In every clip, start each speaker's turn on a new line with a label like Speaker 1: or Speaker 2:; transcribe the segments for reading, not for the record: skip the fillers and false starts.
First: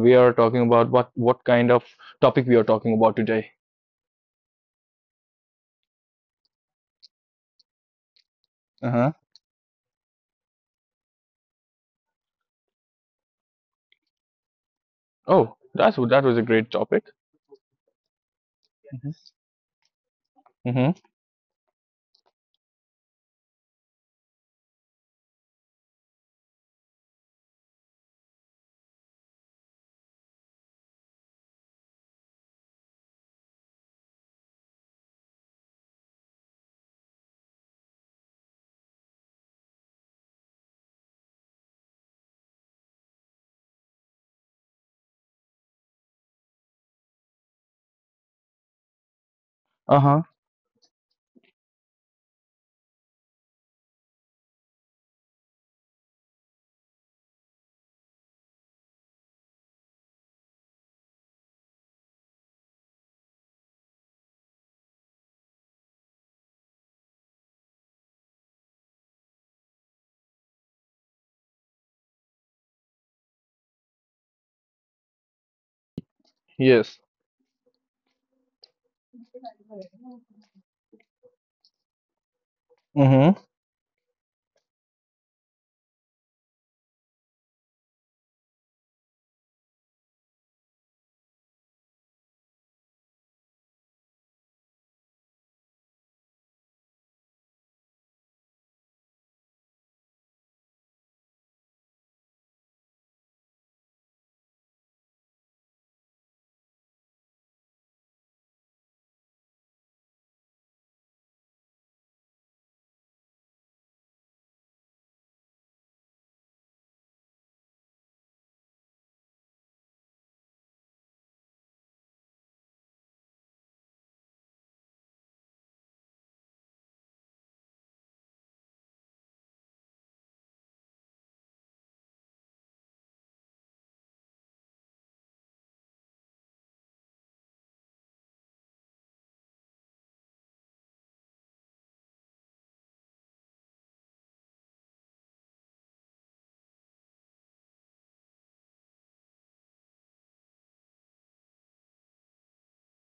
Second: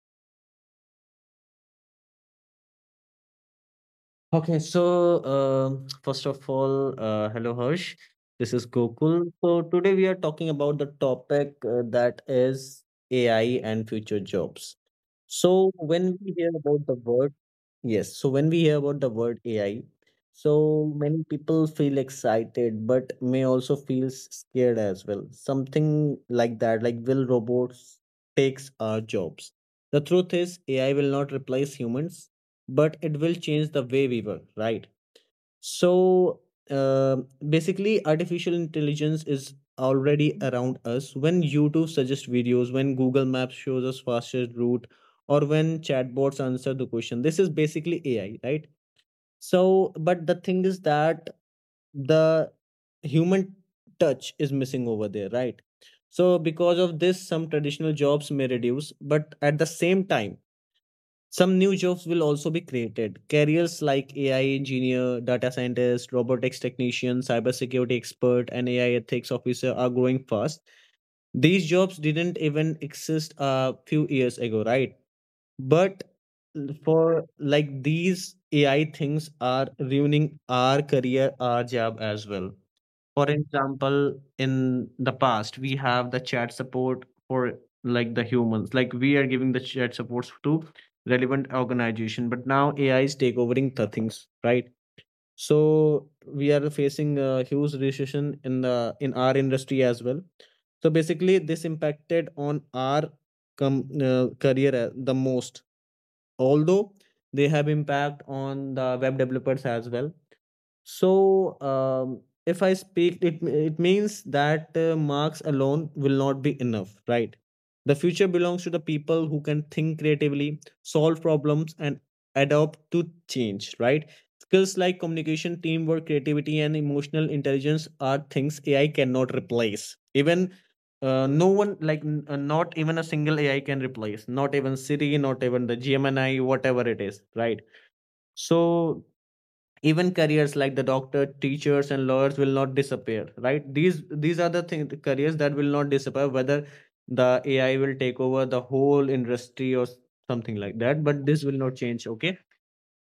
Speaker 1: we are talking about what kind of topic we are talking about today.
Speaker 2: First of all, hello Harsh. This is
Speaker 1: Uh huh.
Speaker 2: Gokul. So today we are talking about the topic that is AI and future jobs.
Speaker 1: Oh,
Speaker 2: So
Speaker 1: that's
Speaker 2: when
Speaker 1: that
Speaker 2: we
Speaker 1: was a
Speaker 2: hear
Speaker 1: great
Speaker 2: about the
Speaker 1: topic.
Speaker 2: word. Yes, so when we hear about the word AI, so
Speaker 1: Mm-hmm.
Speaker 2: many people feel excited but may also feel scared as well. Something like that, like will robots takes our jobs? The truth is AI will not replace humans, but it will change the way we work, right? So uh, basically, artificial intelligence is already around us. When YouTube suggests videos, when Google Maps shows us fastest route, or when chatbots answer the question, this is basically AI, right? So,
Speaker 1: Uh huh.
Speaker 2: but the thing is that the human touch is missing over there, right? So, because of this, some traditional jobs may reduce, but at the same time, some new jobs will also be created. Careers like AI engineer, data scientist, robotics technician, cybersecurity expert, and AI ethics officer are growing fast. These jobs didn't even exist a few years ago, right? But
Speaker 1: Yes.
Speaker 2: for like these AI things are ruining our career, our job as well. For
Speaker 1: Mm.
Speaker 2: example, in the past, we have the chat support for like the humans, like we are giving the chat supports to relevant organization, but now AI is take overing the things, right? So we are facing a huge recession in the in our industry as well. So basically, this impacted on our career the most. Although they have impact on the web developers as well, so, if I speak, it means that marks alone will not be enough, right? The future belongs to the people who can think creatively, solve problems, and adapt to change, right? Skills like communication, teamwork, creativity, and emotional intelligence are things AI cannot replace. Even no one, like not even a single AI can replace. Not even Siri, not even the Gemini, whatever it is, right? So even careers like the doctor teachers and lawyers will not disappear, right? These are the thing careers that will not disappear, whether the AI will take over the whole industry or something like that, but this will not change. Okay,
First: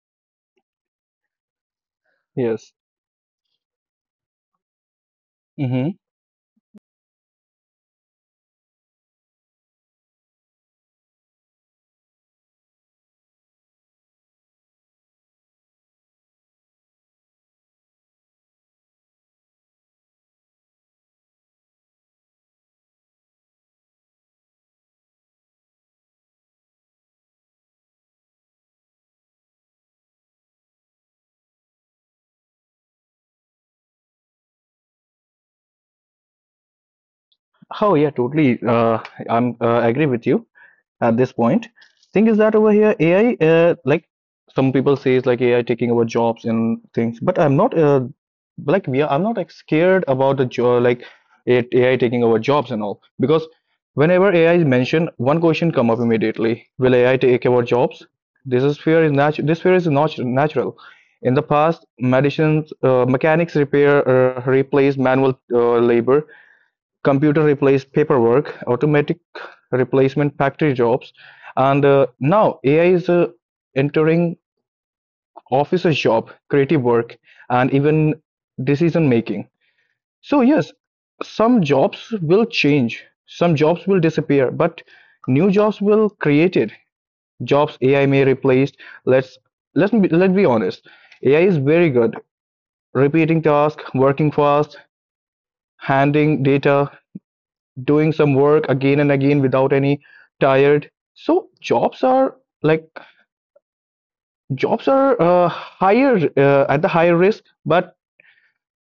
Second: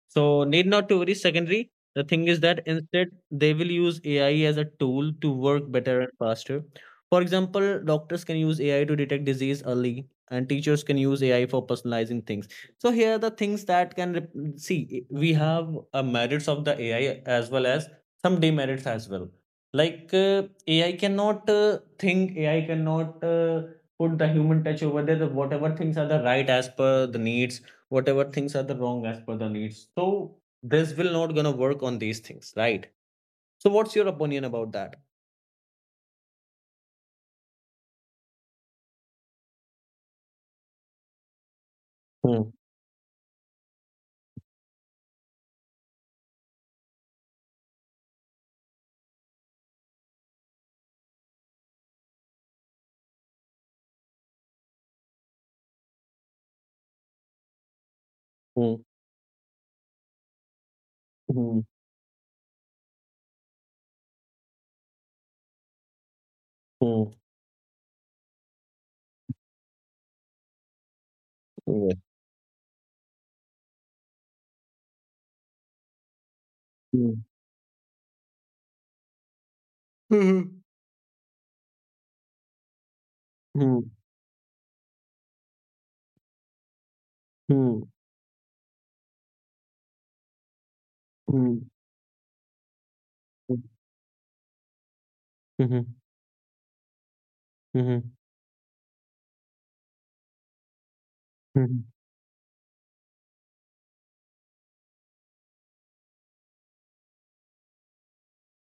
Speaker 2: so need not to worry. Secondary, the thing is that
Speaker 1: Yes.
Speaker 2: instead they will use AI as a tool to
Speaker 1: Hmm.
Speaker 2: work
Speaker 1: Mm hmm.
Speaker 2: better and faster. For example, doctors can use AI to detect disease early, and teachers can use AI for personalizing things. So here are the things that can see we have a merits of the AI as well as some demerits as well. Like AI cannot think, AI cannot put the human touch over there. The, whatever things are the right as per the needs, whatever things are the wrong as per the needs. So this will not gonna work on these things, right? So what's your opinion about that?
Speaker 1: Oh yeah, totally. I'm agree with you at this point. Thing is
Speaker 2: Hmm,
Speaker 1: that over here, AI, like some people say, is like AI taking over jobs and things, but I'm not I'm not like scared about the job, like it, AI taking over jobs and all, because whenever AI is mentioned, one question come up immediately: will AI take over jobs? This is
Speaker 2: hmm,
Speaker 1: fear is natural. This fear is not natural. In the
Speaker 2: hmm,
Speaker 1: past, medicines, mechanics repair replaced manual labor,
Speaker 2: hmm,
Speaker 1: computer replaced paperwork, automatic replacement factory jobs, and
Speaker 2: yeah,
Speaker 1: now AI is entering officer's job, creative work,
Speaker 2: hmm,
Speaker 1: and even decision making. So
Speaker 2: hmm,
Speaker 1: yes, some jobs will change, some
Speaker 2: hmm,
Speaker 1: jobs will disappear, but new jobs will created. Jobs
Speaker 2: hmm,
Speaker 1: AI may replace. Let's let's be honest. AI is
Speaker 2: hmm,
Speaker 1: very good repeating tasks, working fast,
Speaker 2: mhm,
Speaker 1: handling data,
Speaker 2: mhm,
Speaker 1: doing some work again and again without any tired. So
Speaker 2: mhm,
Speaker 1: like jobs are higher at the higher risk, but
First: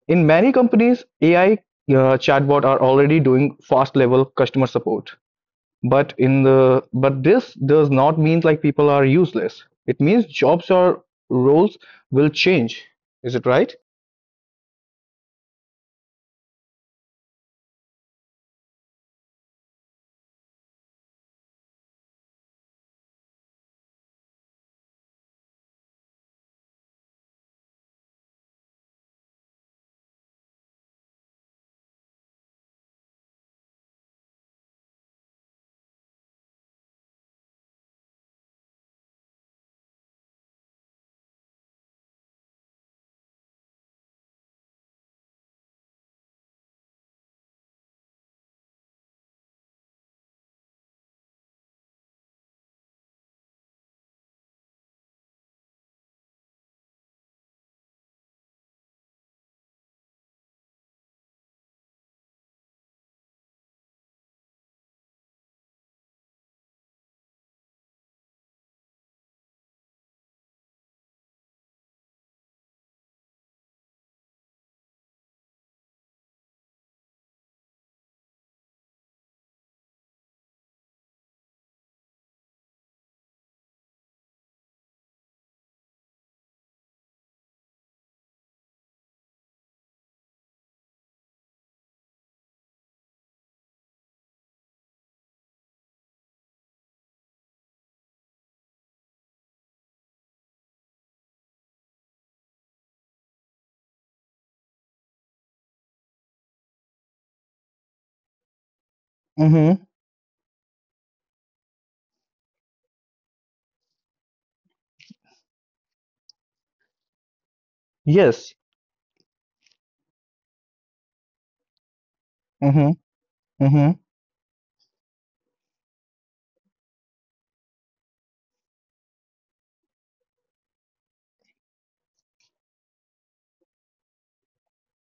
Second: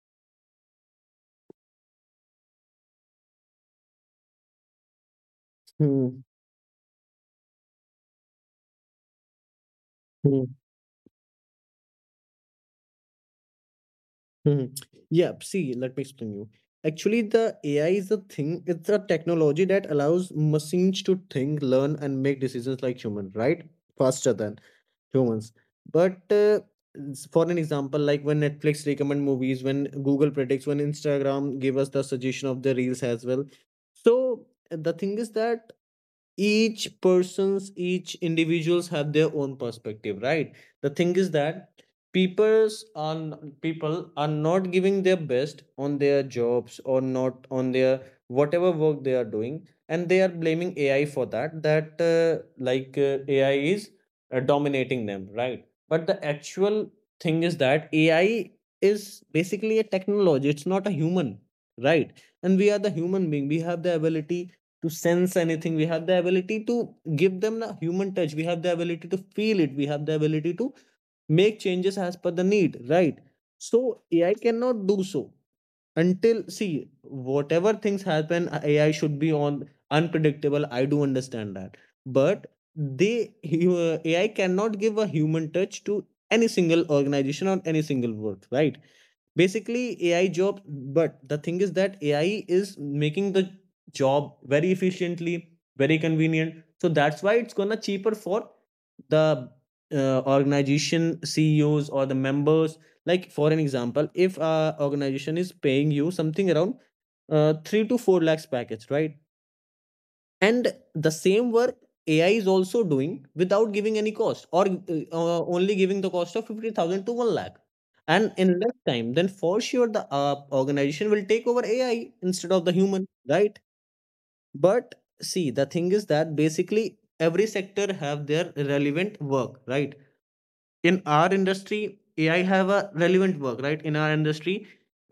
Speaker 1: in many companies, AI chatbot are already doing fast level customer support. But
Speaker 2: mhm,
Speaker 1: in the but this does not mean like people are useless. It means
Speaker 2: mhm,
Speaker 1: jobs or roles will change. Is it right?
Speaker 2: mhm. Yeah, see, let me explain you. Actually, the AI is a thing, it's a technology that allows machines to think, learn, and make decisions like human, right? Faster than humans. But for an example, like when Netflix recommend movies, when Google predicts, when Instagram give us the suggestion of the reels as well. So the thing is that each person's each individuals have their own perspective, right? The thing is that people's on people are not giving their best on their jobs or not on their whatever work they are doing, and they are blaming AI for that, that AI is dominating them, right? But the actual thing is that AI is basically a technology, it's not a human, right? And we are the human being, we have the ability to sense anything. We have the ability to give them the human touch. We have the ability to feel it. We have the ability to make changes as per the need, right? So AI cannot do so until see whatever things happen. AI should be on unpredictable. I do understand that, but they AI cannot give a human touch to any single organization or any single work, right? Basically AI job, but the thing is that AI is making the job very efficiently, very convenient, so that's why it's gonna cheaper for the organization CEOs or the members. Like for an example, if a organization is paying you something around 3 to 4 lakhs package, right?
Speaker 1: Mm-hmm.
Speaker 2: And the same work AI is also doing without giving any cost, or only giving the cost of 50,000 to 1 lakh, and
Speaker 1: Yes.
Speaker 2: in less time, then for sure the organization will take over AI instead of the
Speaker 1: Mm-hmm.
Speaker 2: human, right?
Speaker 1: Mm-hmm.
Speaker 2: But see, the thing is that basically every sector have their relevant work, right? In our industry AI have a relevant work, right? In our industry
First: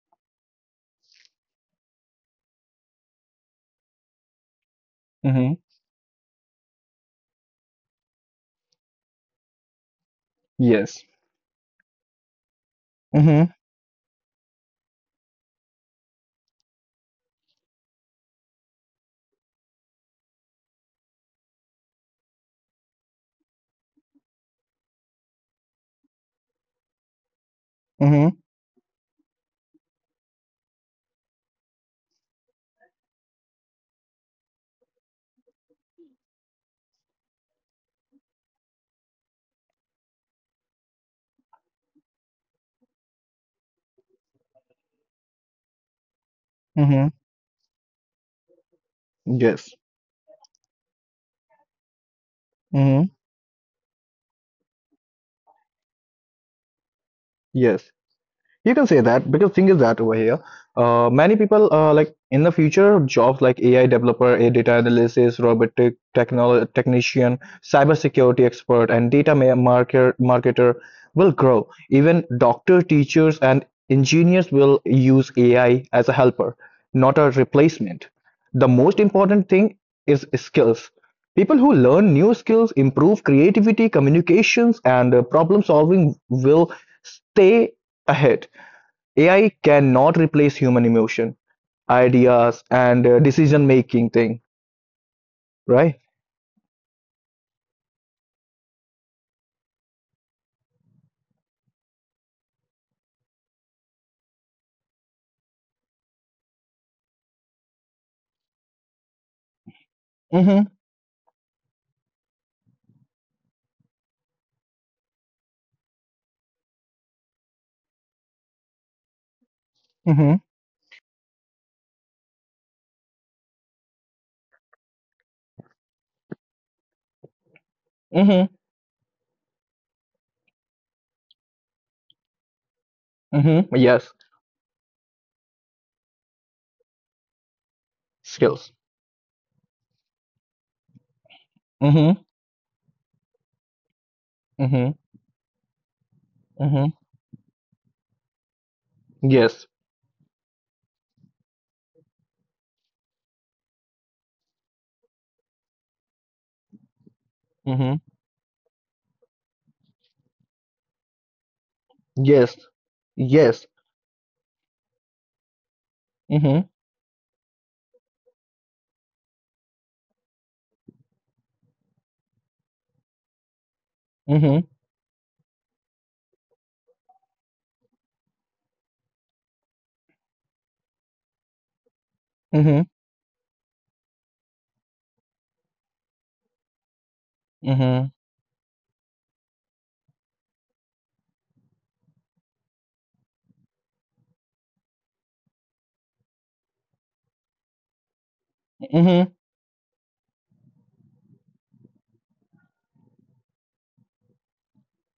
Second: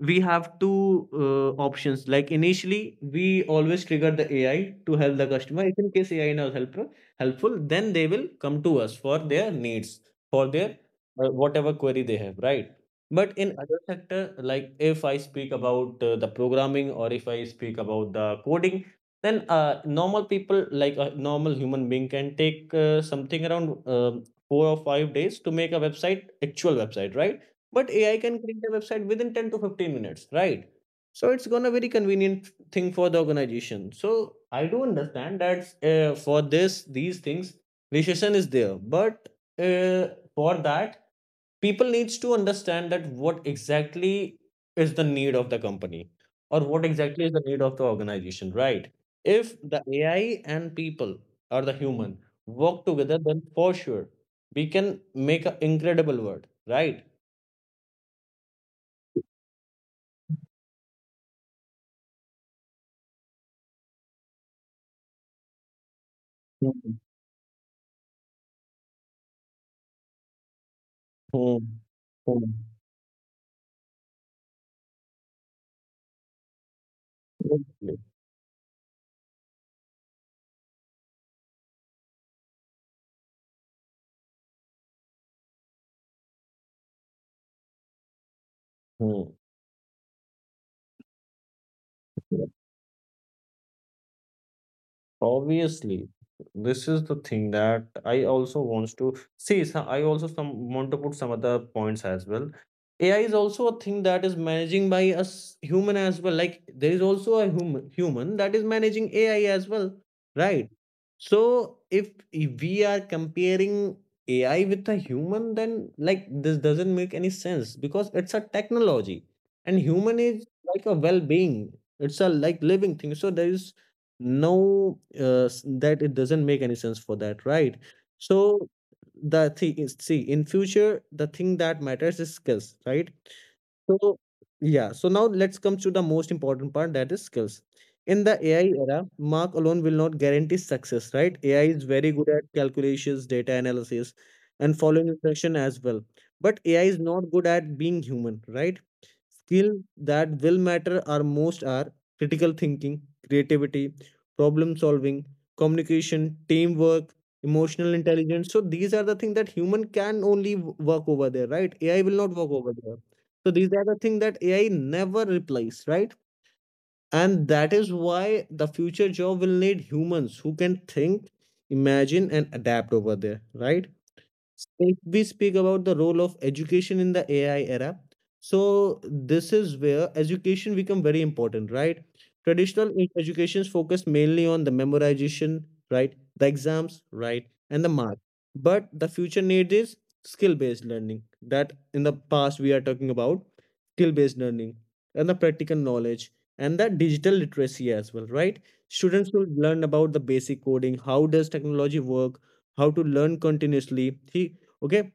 Speaker 2: we have two options. Like initially we always trigger the AI to help the
Speaker 1: Mm-hmm.
Speaker 2: customer. If in case AI is helpful, then they will come to us for their needs, for their
Speaker 1: Yes.
Speaker 2: whatever query they have, right? But
Speaker 1: Mm-hmm.
Speaker 2: in other sector, like if I speak about the programming, or if I speak about the coding, then normal people, like a normal human being, can take something around 4 or 5 days to make a website, actual website, right? But AI
Speaker 1: Mm-hmm.
Speaker 2: can create a website within 10 to 15 minutes, right? So it's gonna very convenient thing for the organization. So I do understand that for this these things recession is there, but uh, for that people needs to understand that what exactly is the need of the company or what
Speaker 1: Mm-hmm.
Speaker 2: exactly is the need of the organization, right? If
Speaker 1: Yes.
Speaker 2: the AI and people or the human work
Speaker 1: Mm-hmm.
Speaker 2: together, then for sure we can make an incredible world, right?
Speaker 1: Yes. You can say that because thing is that over here, many people like in the future jobs like AI developer, a data analysis, robotic technol
Speaker 2: Hmm.
Speaker 1: technician, cybersecurity expert, and data ma- marker marketer will
Speaker 2: Hmm.
Speaker 1: grow. Even
Speaker 2: Hmm.
Speaker 1: doctor, teachers, and engineers will use AI as a helper, not a
Speaker 2: Exactly.
Speaker 1: replacement. The most important thing is skills. People who learn new skills, improve creativity, communications, and problem solving will stay ahead.
Speaker 2: Hmm.
Speaker 1: AI cannot replace human emotion, ideas, and decision-making thing, right?
Speaker 2: Obviously, this is the thing that I also wants to see. So I also some want to put some other points as well. AI is also a thing that is managing by us human as well. Like there is also a human that is managing AI as well,
Speaker 1: Mm-hmm.
Speaker 2: right? So if we are comparing AI with a human, then like this doesn't make any sense because it's a technology, and human
Speaker 1: Mm-hmm.
Speaker 2: is like a well-being. It's a like living thing. So there is no that it doesn't make any sense for that, right?
Speaker 1: Mm-hmm.
Speaker 2: So the thing is, see, in future the thing that matters is skills, right?
Speaker 1: Mm-hmm. Yes.
Speaker 2: So yeah, so now let's come to the most important part, that is skills. In the AI
Speaker 1: Skills.
Speaker 2: era mark alone will not guarantee success, right? AI is very
Speaker 1: Mm-hmm.
Speaker 2: good at calculations, data analysis, and
Speaker 1: Mm-hmm.
Speaker 2: following instruction as well, but AI
Speaker 1: Mm-hmm.
Speaker 2: is not good at being human, right?
Speaker 1: Yes.
Speaker 2: Skill that will matter are most are critical thinking, creativity, problem solving, communication, teamwork, emotional
Speaker 1: Mm-hmm.
Speaker 2: intelligence. So these are the things that human can only work over there, right? AI will not work
Speaker 1: Yes.
Speaker 2: over there. So
Speaker 1: Yes.
Speaker 2: these are the things that AI never replace, right?
Speaker 1: Mm-hmm.
Speaker 2: And that is why the future job will need humans who can think, imagine, and adapt over there, right?
Speaker 1: Mm-hmm.
Speaker 2: If we speak about the role of education in the AI era, so this is where education become very important, right?
Speaker 1: Mm-hmm.
Speaker 2: Traditional educations focus mainly on the memorization, right? The exams, right? And the
Speaker 1: Mm-hmm.
Speaker 2: mark. But the future need is skill-based learning, that in the past we are talking about, skill-based learning and the practical knowledge and the digital literacy as well, right?
Speaker 1: Mm-hmm.
Speaker 2: Students will learn about the basic coding, how does technology work, how to learn continuously, see, okay,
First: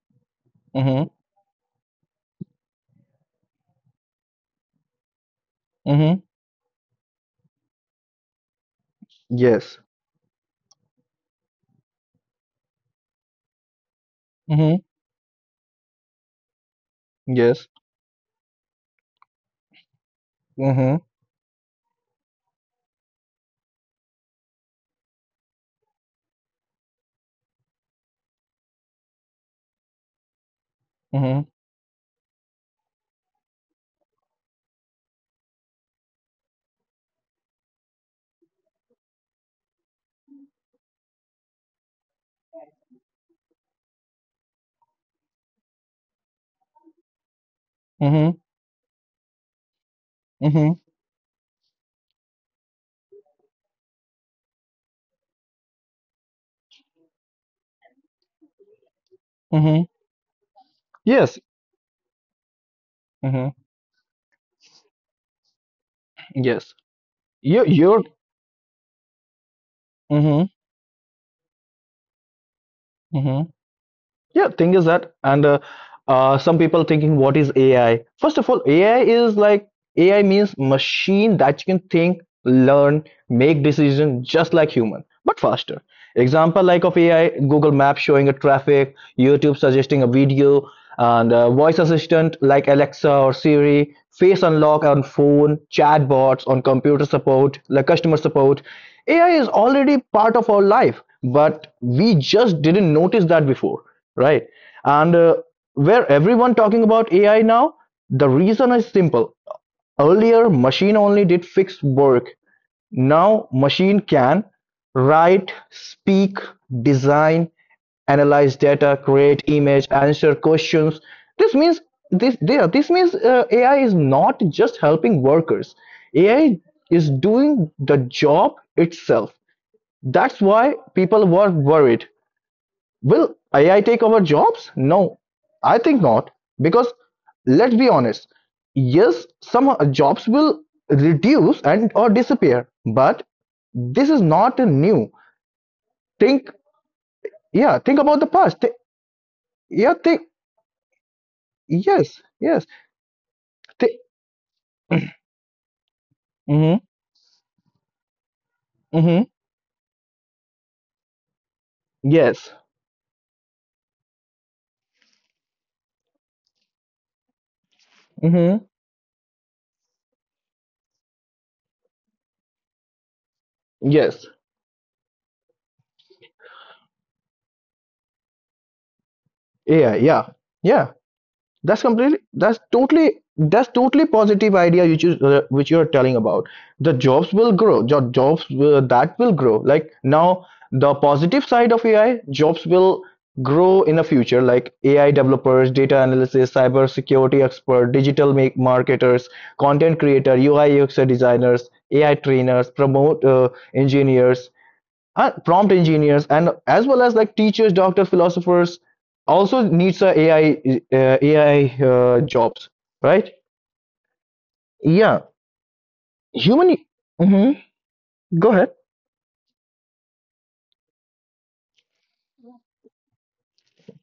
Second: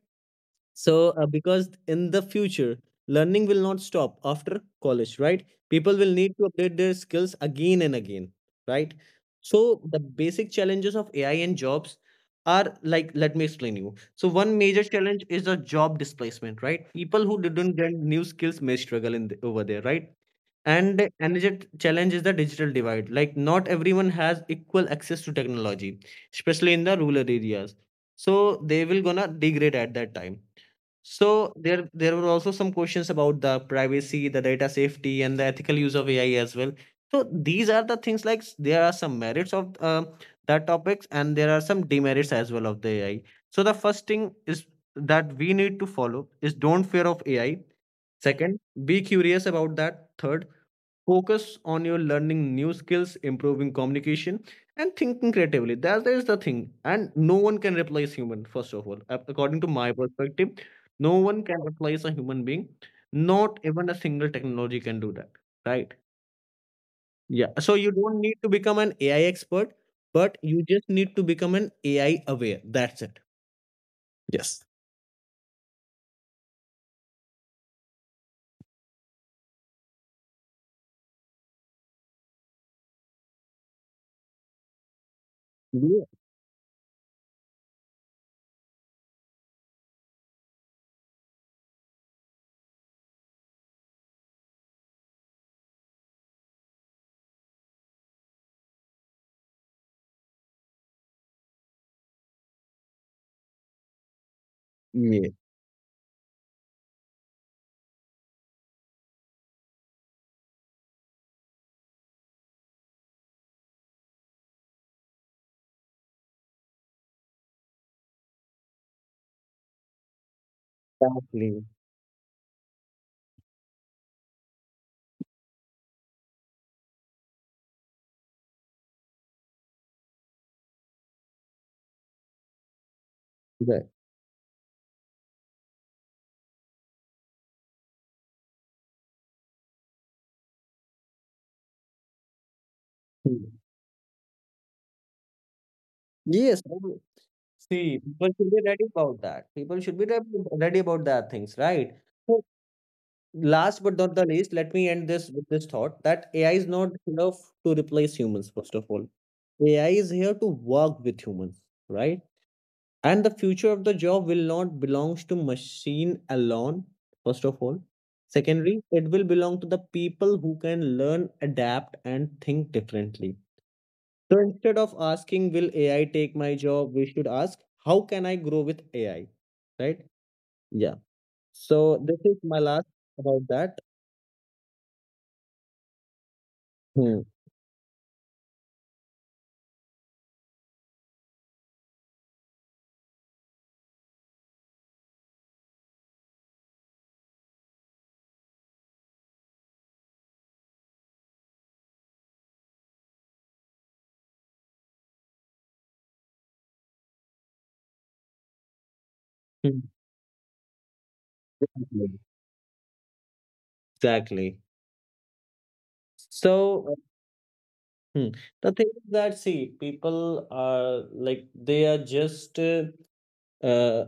Speaker 1: Mm-hmm.
Speaker 2: so because in the future learning will not stop after college, right? People will
Speaker 1: Mm-hmm.
Speaker 2: need to update their skills again and again, right?
Speaker 1: Yes.
Speaker 2: So the basic challenges of AI and jobs are, like let me explain you. So one major
Speaker 1: Mm-hmm.
Speaker 2: challenge is the job displacement, right? People who
Speaker 1: Yes.
Speaker 2: didn't get new skills may struggle in the, over there, right?
Speaker 1: Mm-hmm.
Speaker 2: And another challenge is the digital divide. Like not everyone has equal access to technology, especially in the rural areas. So they will gonna degrade at that time.
Speaker 1: Mm-hmm.
Speaker 2: So there were also some questions about the privacy, the data safety, and the ethical use of AI as well. So these are the things, like there are some merits of that topics and there are some demerits as well of the AI. So the first thing is that we need to follow is don't fear of AI.
Speaker 1: Mm-hmm.
Speaker 2: Second, be curious about that. Third,
Speaker 1: Mm-hmm.
Speaker 2: focus on your learning new skills, improving communication, and thinking creatively. That is the thing, and no one can replace human. First of all Ap- According to my
Speaker 1: Mm-hmm.
Speaker 2: perspective, no
Speaker 1: Yes.
Speaker 2: one can replace a human being. Not
Speaker 1: Mm-hmm.
Speaker 2: even a single technology can do that, right?
Speaker 1: Yes.
Speaker 2: Yeah,
Speaker 1: You.
Speaker 2: so you
Speaker 1: You're.
Speaker 2: don't need to become an AI expert, but
Speaker 1: Mm-hmm.
Speaker 2: you just need to become an ai aware. That's it.
Speaker 1: Mm-hmm. Yeah,
Speaker 2: Yes,
Speaker 1: thing is that, and some people thinking, what is AI? First of all, AI is like AI means machine that you can think, learn, make decision just like human, but faster.
Speaker 2: yeah,
Speaker 1: Example like of AI, Google Maps showing a traffic, YouTube suggesting a video, and voice assistant like Alexa or Siri, face unlock on phone, chatbots on computer support, like customer support. AI is already part of our life, but we just didn't notice that before, right? And
Speaker 2: yeah,
Speaker 1: where everyone talking about AI now, the reason is simple. Earlier, machine only did fixed work. Now, machine can write, speak, design, analyze data, create image, answer questions. This
Speaker 2: exactly.
Speaker 1: means this there. This means AI is not just helping workers. AI is doing the job itself. That's why people were worried: will AI take our jobs? No, I think not. Because let's be honest, yes, some jobs will reduce and or disappear, but
Speaker 2: Right.
Speaker 1: this is not a new. Think,
Speaker 2: Yes, I do.
Speaker 1: yeah,
Speaker 2: See,
Speaker 1: think about
Speaker 2: people
Speaker 1: the
Speaker 2: should be
Speaker 1: past.
Speaker 2: ready about that. People
Speaker 1: Yeah,
Speaker 2: should be re-
Speaker 1: think,
Speaker 2: ready about that things, right?
Speaker 1: yes,
Speaker 2: So,
Speaker 1: yes.
Speaker 2: last but
Speaker 1: Thi-
Speaker 2: not the least, let me end this with this thought that AI is
Speaker 1: mm-hmm,
Speaker 2: not enough to replace humans, first of all.
Speaker 1: mm-hmm,
Speaker 2: AI is here to work with humans, right?
Speaker 1: yes,
Speaker 2: And the future of the job will not belongs to machine alone, first of all.
Speaker 1: mm-hmm,
Speaker 2: Secondly, it will belong to the people who can learn, adapt, and think differently.
Speaker 1: yes.
Speaker 2: So instead of asking, will AI take my job? We should ask, how can I grow with AI?
Speaker 1: Yeah,
Speaker 2: Right?
Speaker 1: yeah,
Speaker 2: Yeah.
Speaker 1: yeah. That's
Speaker 2: So this
Speaker 1: completely.
Speaker 2: is my
Speaker 1: That's
Speaker 2: last
Speaker 1: totally.
Speaker 2: about
Speaker 1: That's
Speaker 2: that.
Speaker 1: totally positive idea which you are telling about. The
Speaker 2: Hmm.
Speaker 1: jobs will grow. That will grow. Like now, the positive side of AI, jobs will grow in the future. Like AI developers, data analysis, cyber security expert, digital make marketers, content creator, UI UX designers, AI trainers, promote engineers, and prompt engineers, and as well as like teachers, doctors, philosophers also
Speaker 2: Hmm.
Speaker 1: needs a ai uh, ai
Speaker 2: Exactly.
Speaker 1: uh, jobs, right.
Speaker 2: Exactly.
Speaker 1: Yeah, human.
Speaker 2: So
Speaker 1: Hmm.
Speaker 2: hmm.
Speaker 1: Go
Speaker 2: The
Speaker 1: ahead.
Speaker 2: thing is that, see, people are like, they are just uh,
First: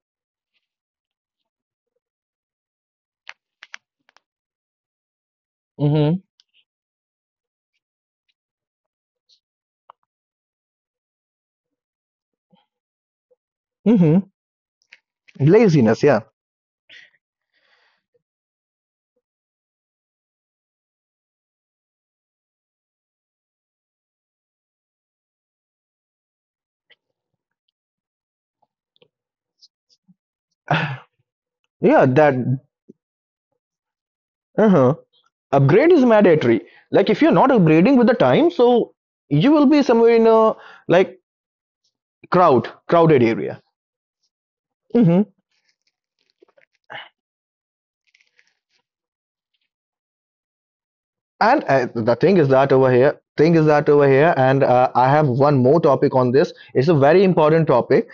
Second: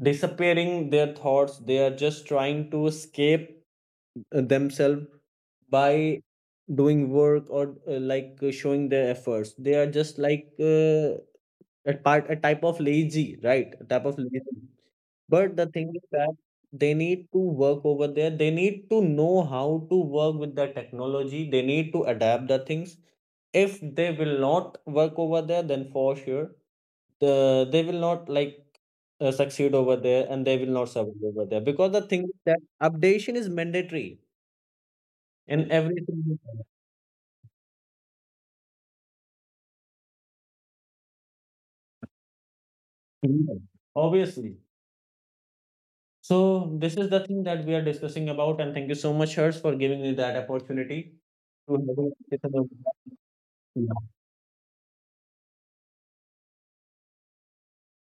Speaker 2: disappearing their thoughts. They are just trying to escape themselves by
Speaker 1: Hmm,
Speaker 2: doing work or like showing their efforts. They are just like a type of lazy, right? A type of
Speaker 1: hmm.
Speaker 2: lazy. But the thing
Speaker 1: Laziness,
Speaker 2: is
Speaker 1: yeah.
Speaker 2: that they need to work over there. They need to know how to work with the technology. They need to adapt the things. If they will not work over there, then for sure they will not like succeed over there, and they will not survive over there, because the
Speaker 1: Yeah,
Speaker 2: thing is
Speaker 1: that.
Speaker 2: that updation is mandatory
Speaker 1: Uh-huh.
Speaker 2: in
Speaker 1: Upgrade
Speaker 2: every
Speaker 1: is
Speaker 2: single
Speaker 1: mandatory.
Speaker 2: product.
Speaker 1: Like if you're not upgrading with the time, so you will be somewhere in a, like, crowd crowded area.
Speaker 2: Mhm. Obviously.
Speaker 1: Mm-hmm.
Speaker 2: So this is the thing that we are discussing about, and thank you so much, Hers, for giving me that opportunity
Speaker 1: And
Speaker 2: to have a
Speaker 1: the thing is
Speaker 2: discussion about
Speaker 1: that over
Speaker 2: that.
Speaker 1: here, thing is that
Speaker 2: Yeah.
Speaker 1: over here, and I have one more topic on this. It's a very important topic.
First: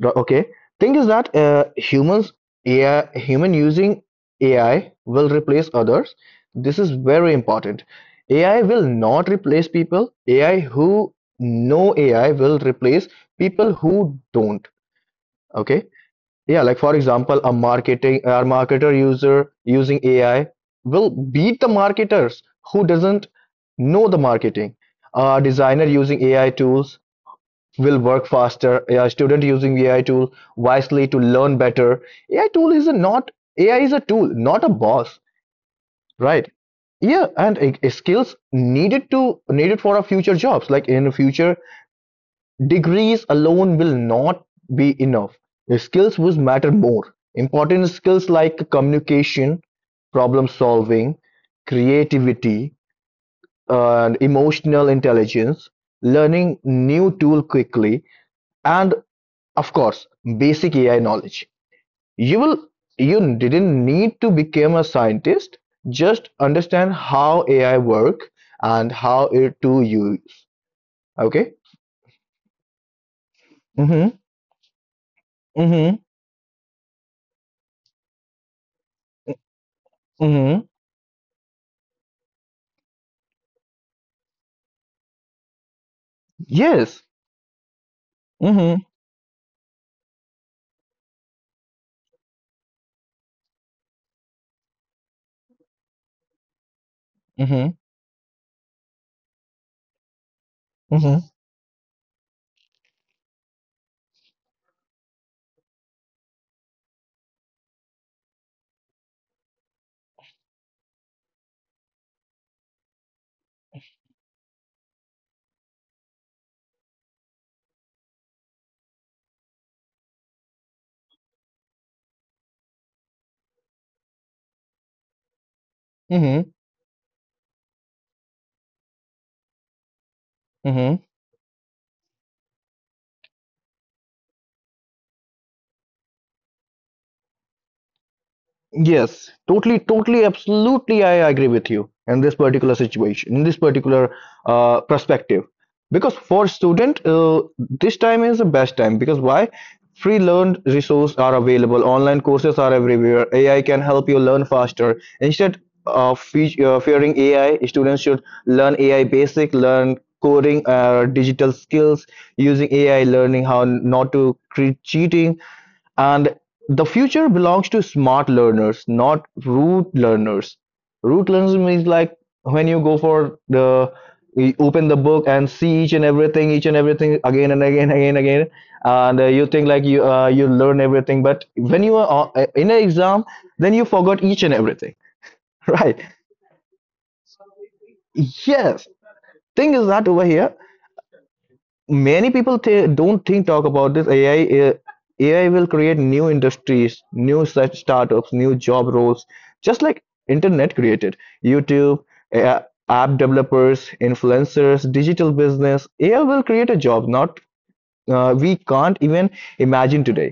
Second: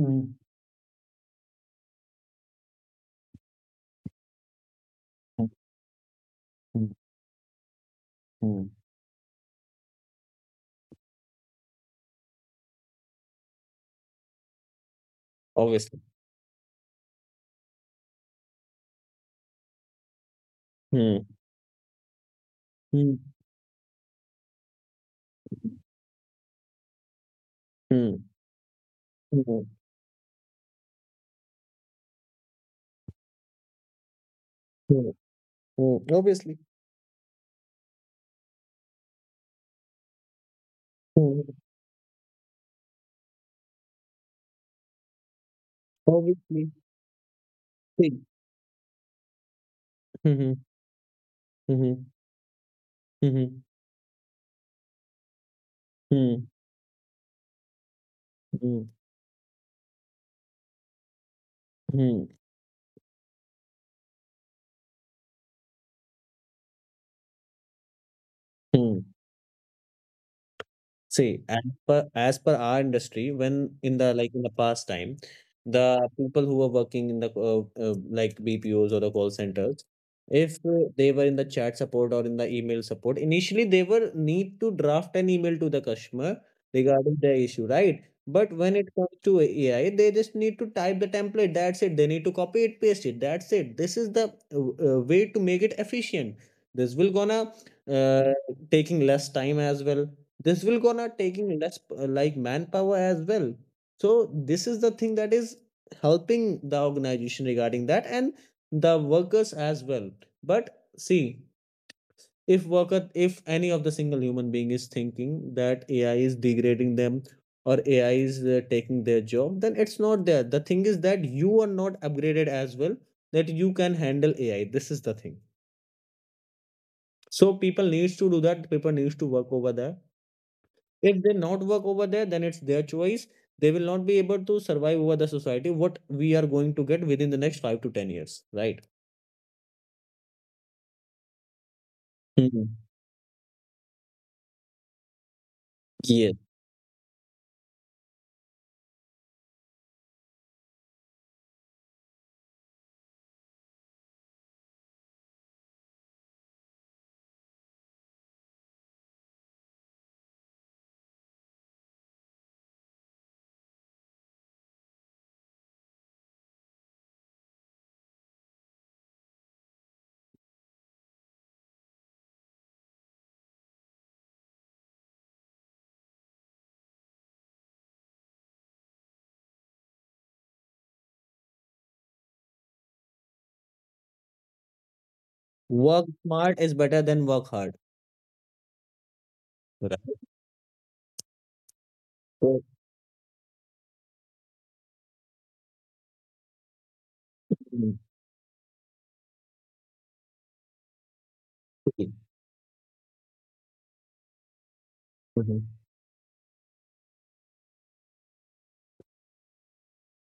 Speaker 1: Okay, thing is that humans, AI, human using AI will
Speaker 2: Hmm.
Speaker 1: replace others. This is
Speaker 2: Hmm.
Speaker 1: very important. AI
Speaker 2: Hmm.
Speaker 1: will not replace people. AI who know AI will replace people who don't. Okay,
Speaker 2: Obviously.
Speaker 1: yeah, like for example, a marketer user using AI will
Speaker 2: Hmm.
Speaker 1: beat the marketers who
Speaker 2: Hmm.
Speaker 1: doesn't know the marketing. A designer using AI tools will
Speaker 2: Hmm.
Speaker 1: work faster. A student
Speaker 2: Hmm.
Speaker 1: using AI tool wisely to learn better. AI tool is a not AI is a tool, not a
Speaker 2: Hmm.
Speaker 1: boss,
Speaker 2: Hmm.
Speaker 1: right?
Speaker 2: Obviously.
Speaker 1: Yeah, and skills needed to needed for our future jobs. Like in the
Speaker 2: Hmm.
Speaker 1: future, degrees alone will not be enough. The skills will
Speaker 2: Obviously.
Speaker 1: matter more. Important
Speaker 2: Hmm.
Speaker 1: skills like communication, problem
Speaker 2: Hmm.
Speaker 1: solving,
Speaker 2: Hmm.
Speaker 1: creativity,
Speaker 2: Hmm.
Speaker 1: and emotional intelligence,
Speaker 2: Hmm.
Speaker 1: learning new tool quickly,
Speaker 2: Hmm.
Speaker 1: and of course, basic AI knowledge.
Speaker 2: Hmm.
Speaker 1: You will you didn't need to become a scientist. Just understand how AI work and
Speaker 2: Hmm.
Speaker 1: how it to use.
Speaker 2: See,
Speaker 1: Okay.
Speaker 2: as per our industry, when in the
Speaker 1: Mm-hmm.
Speaker 2: like in the past time,
Speaker 1: Mm-hmm.
Speaker 2: the people who were working in the like BPOs or the call centers, if
Speaker 1: Mm-hmm.
Speaker 2: they were in the chat support or in the email support, initially they were need to draft an email to the customer
Speaker 1: Yes.
Speaker 2: regarding their issue, right? But when
Speaker 1: Mm-hmm.
Speaker 2: it comes to AI, they just need to type the template. That's it. They need to copy it, paste it. That's it. This is the way to make it efficient. This will gonna
Speaker 1: Mm-hmm.
Speaker 2: uh, taking less time as well. This will gonna
Speaker 1: Mm-hmm.
Speaker 2: taking less like manpower as well. So this is the thing that is helping the organization regarding that, and the workers as well. But see, if any of the single human being is thinking that AI is degrading them, or AI is taking their job, then it's not there. The thing is that you are not upgraded as well, that you can handle AI. This is the thing.
Speaker 1: Mm-hmm.
Speaker 2: So people needs to do that. People needs to work over there.
Speaker 1: Mm-hmm.
Speaker 2: If they not work over there, then it's their choice. They will not be able to survive over the society. What we are going to get within the next 5 to 10 years, right?
Speaker 1: Yes, totally, totally, absolutely. I agree with you in this particular
Speaker 2: Hmm.
Speaker 1: situation, in this particular perspective. Because
Speaker 2: Yes.
Speaker 1: for student, this time is the best time. Because why? Free learned resources are available. Online courses are everywhere. AI can help you learn faster. Instead of fearing AI, students should learn AI basic, learn coding, digital skills, using AI, learning how not to create cheating. And the future belongs to smart learners, not root learners. Root learners means like when you go for the you open the book and see each and everything again and again, again, again, and you think like you learn everything. But when you are in an exam, then you forgot each and everything, right?
Speaker 2: Work smart is better than work hard,
Speaker 1: Yes. Thing is that over
Speaker 2: right?
Speaker 1: here, many people
Speaker 2: So,
Speaker 1: th don't think, talk about this AI. AI will create new industries, new such
Speaker 2: mm,
Speaker 1: startups, new job roles, just like internet created. YouTube,
Speaker 2: see,
Speaker 1: uh, app developers, influencers, digital
Speaker 2: mhm,
Speaker 1: business. AI will create a job, not we can't even imagine today.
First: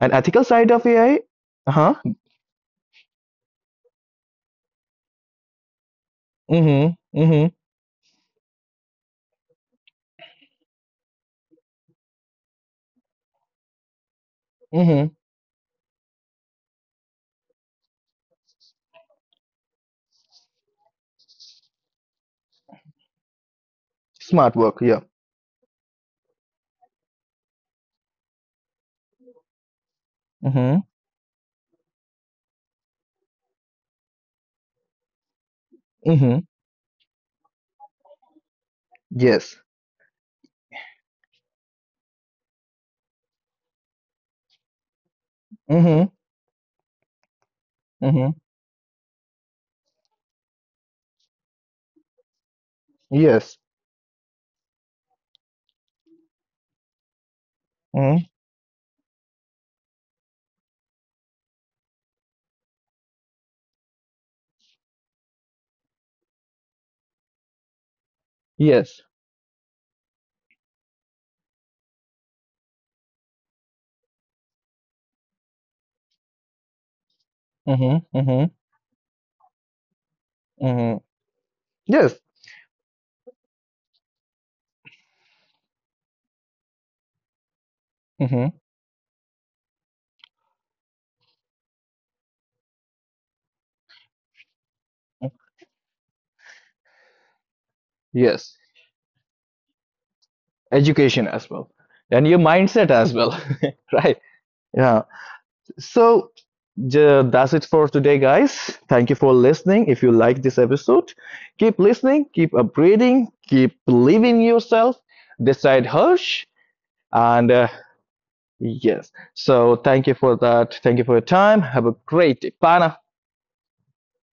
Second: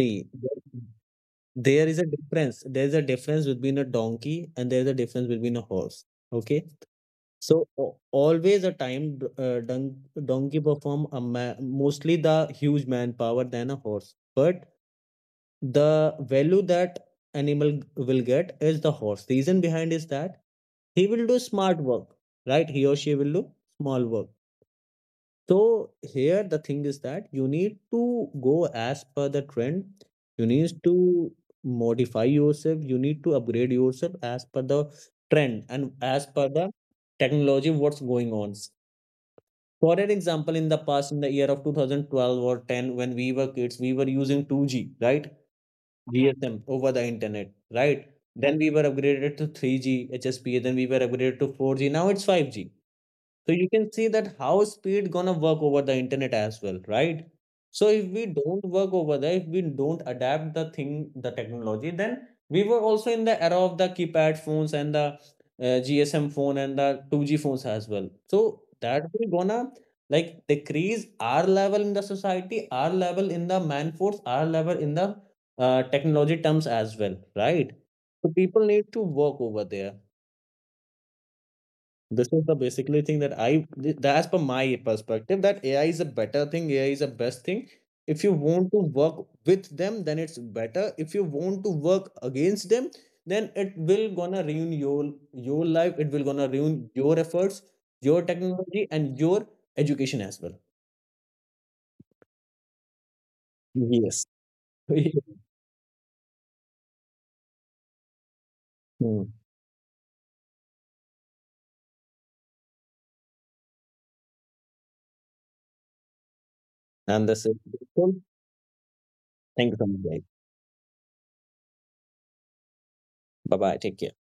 Speaker 1: An ethical side
Speaker 2: there
Speaker 1: of AI,
Speaker 2: there
Speaker 1: huh?
Speaker 2: is a difference. There is a difference between a donkey and there is a difference between a horse. Okay,
Speaker 1: Mm-hmm. Mm-hmm.
Speaker 2: so always a time donkey perform a mostly the huge manpower than a horse, but
Speaker 1: Mm-hmm.
Speaker 2: the value that animal will get is the horse. Reason behind is that he will do smart work, right? He or she will do small work.
Speaker 1: Smart work. Yeah.
Speaker 2: So here the thing is that you need to go as per the trend. You need
Speaker 1: Mm-hmm.
Speaker 2: to modify yourself. You need to upgrade yourself as per the trend, and as
Speaker 1: Mm-hmm.
Speaker 2: per the technology what's going on.
Speaker 1: Yes.
Speaker 2: For an example, in the past, in the year of 2012 or 10, when we were kids, we were using 2G, right?
Speaker 1: Mm-hmm.
Speaker 2: GSM over the internet, right?
Speaker 1: Mm-hmm.
Speaker 2: Then we were upgraded to 3G, HSPA, then we were upgraded to 4G. Now it's 5G. So
Speaker 1: Yes.
Speaker 2: you can see that how speed gonna work over the internet as well, right? So if
Speaker 1: Mm-hmm.
Speaker 2: we don't work over there, if we don't adapt the thing, the technology, then we were also in the era of the keypad phones and the GSM phone and the 2G phones as well. So
Speaker 1: Yes.
Speaker 2: that we gonna like decrease our level in the society, our level in the man force, our level in the technology terms as well, right?
Speaker 1: Mm-hmm.
Speaker 2: So
Speaker 1: Mm-hmm.
Speaker 2: people need to work over there.
Speaker 1: Hmm. Yes.
Speaker 2: This is the basically thing that as per my perspective, that AI is a better thing, AI is a best thing. If you
Speaker 1: Hmm.
Speaker 2: want to work with them, then it's better. If you want to work against them, then it will gonna ruin your life. It will gonna ruin your efforts, your
Speaker 1: Yes.
Speaker 2: technology, and your education as well.
Speaker 1: Education as well. And your mindset as well. Right.
Speaker 2: Yes.
Speaker 1: Yeah. So that's it for today, guys. Thank you
Speaker 2: Hmm.
Speaker 1: for listening. If you like this episode, keep listening, keep upgrading, keep believing in yourself. Decide Hirsch.
Speaker 2: And this
Speaker 1: And
Speaker 2: is cool.
Speaker 1: yes.
Speaker 2: Thank
Speaker 1: So
Speaker 2: you so much,
Speaker 1: thank you
Speaker 2: guys.
Speaker 1: for that. Thank you for your time. Have a great day. Bye now.
Speaker 2: Bye bye. Take care.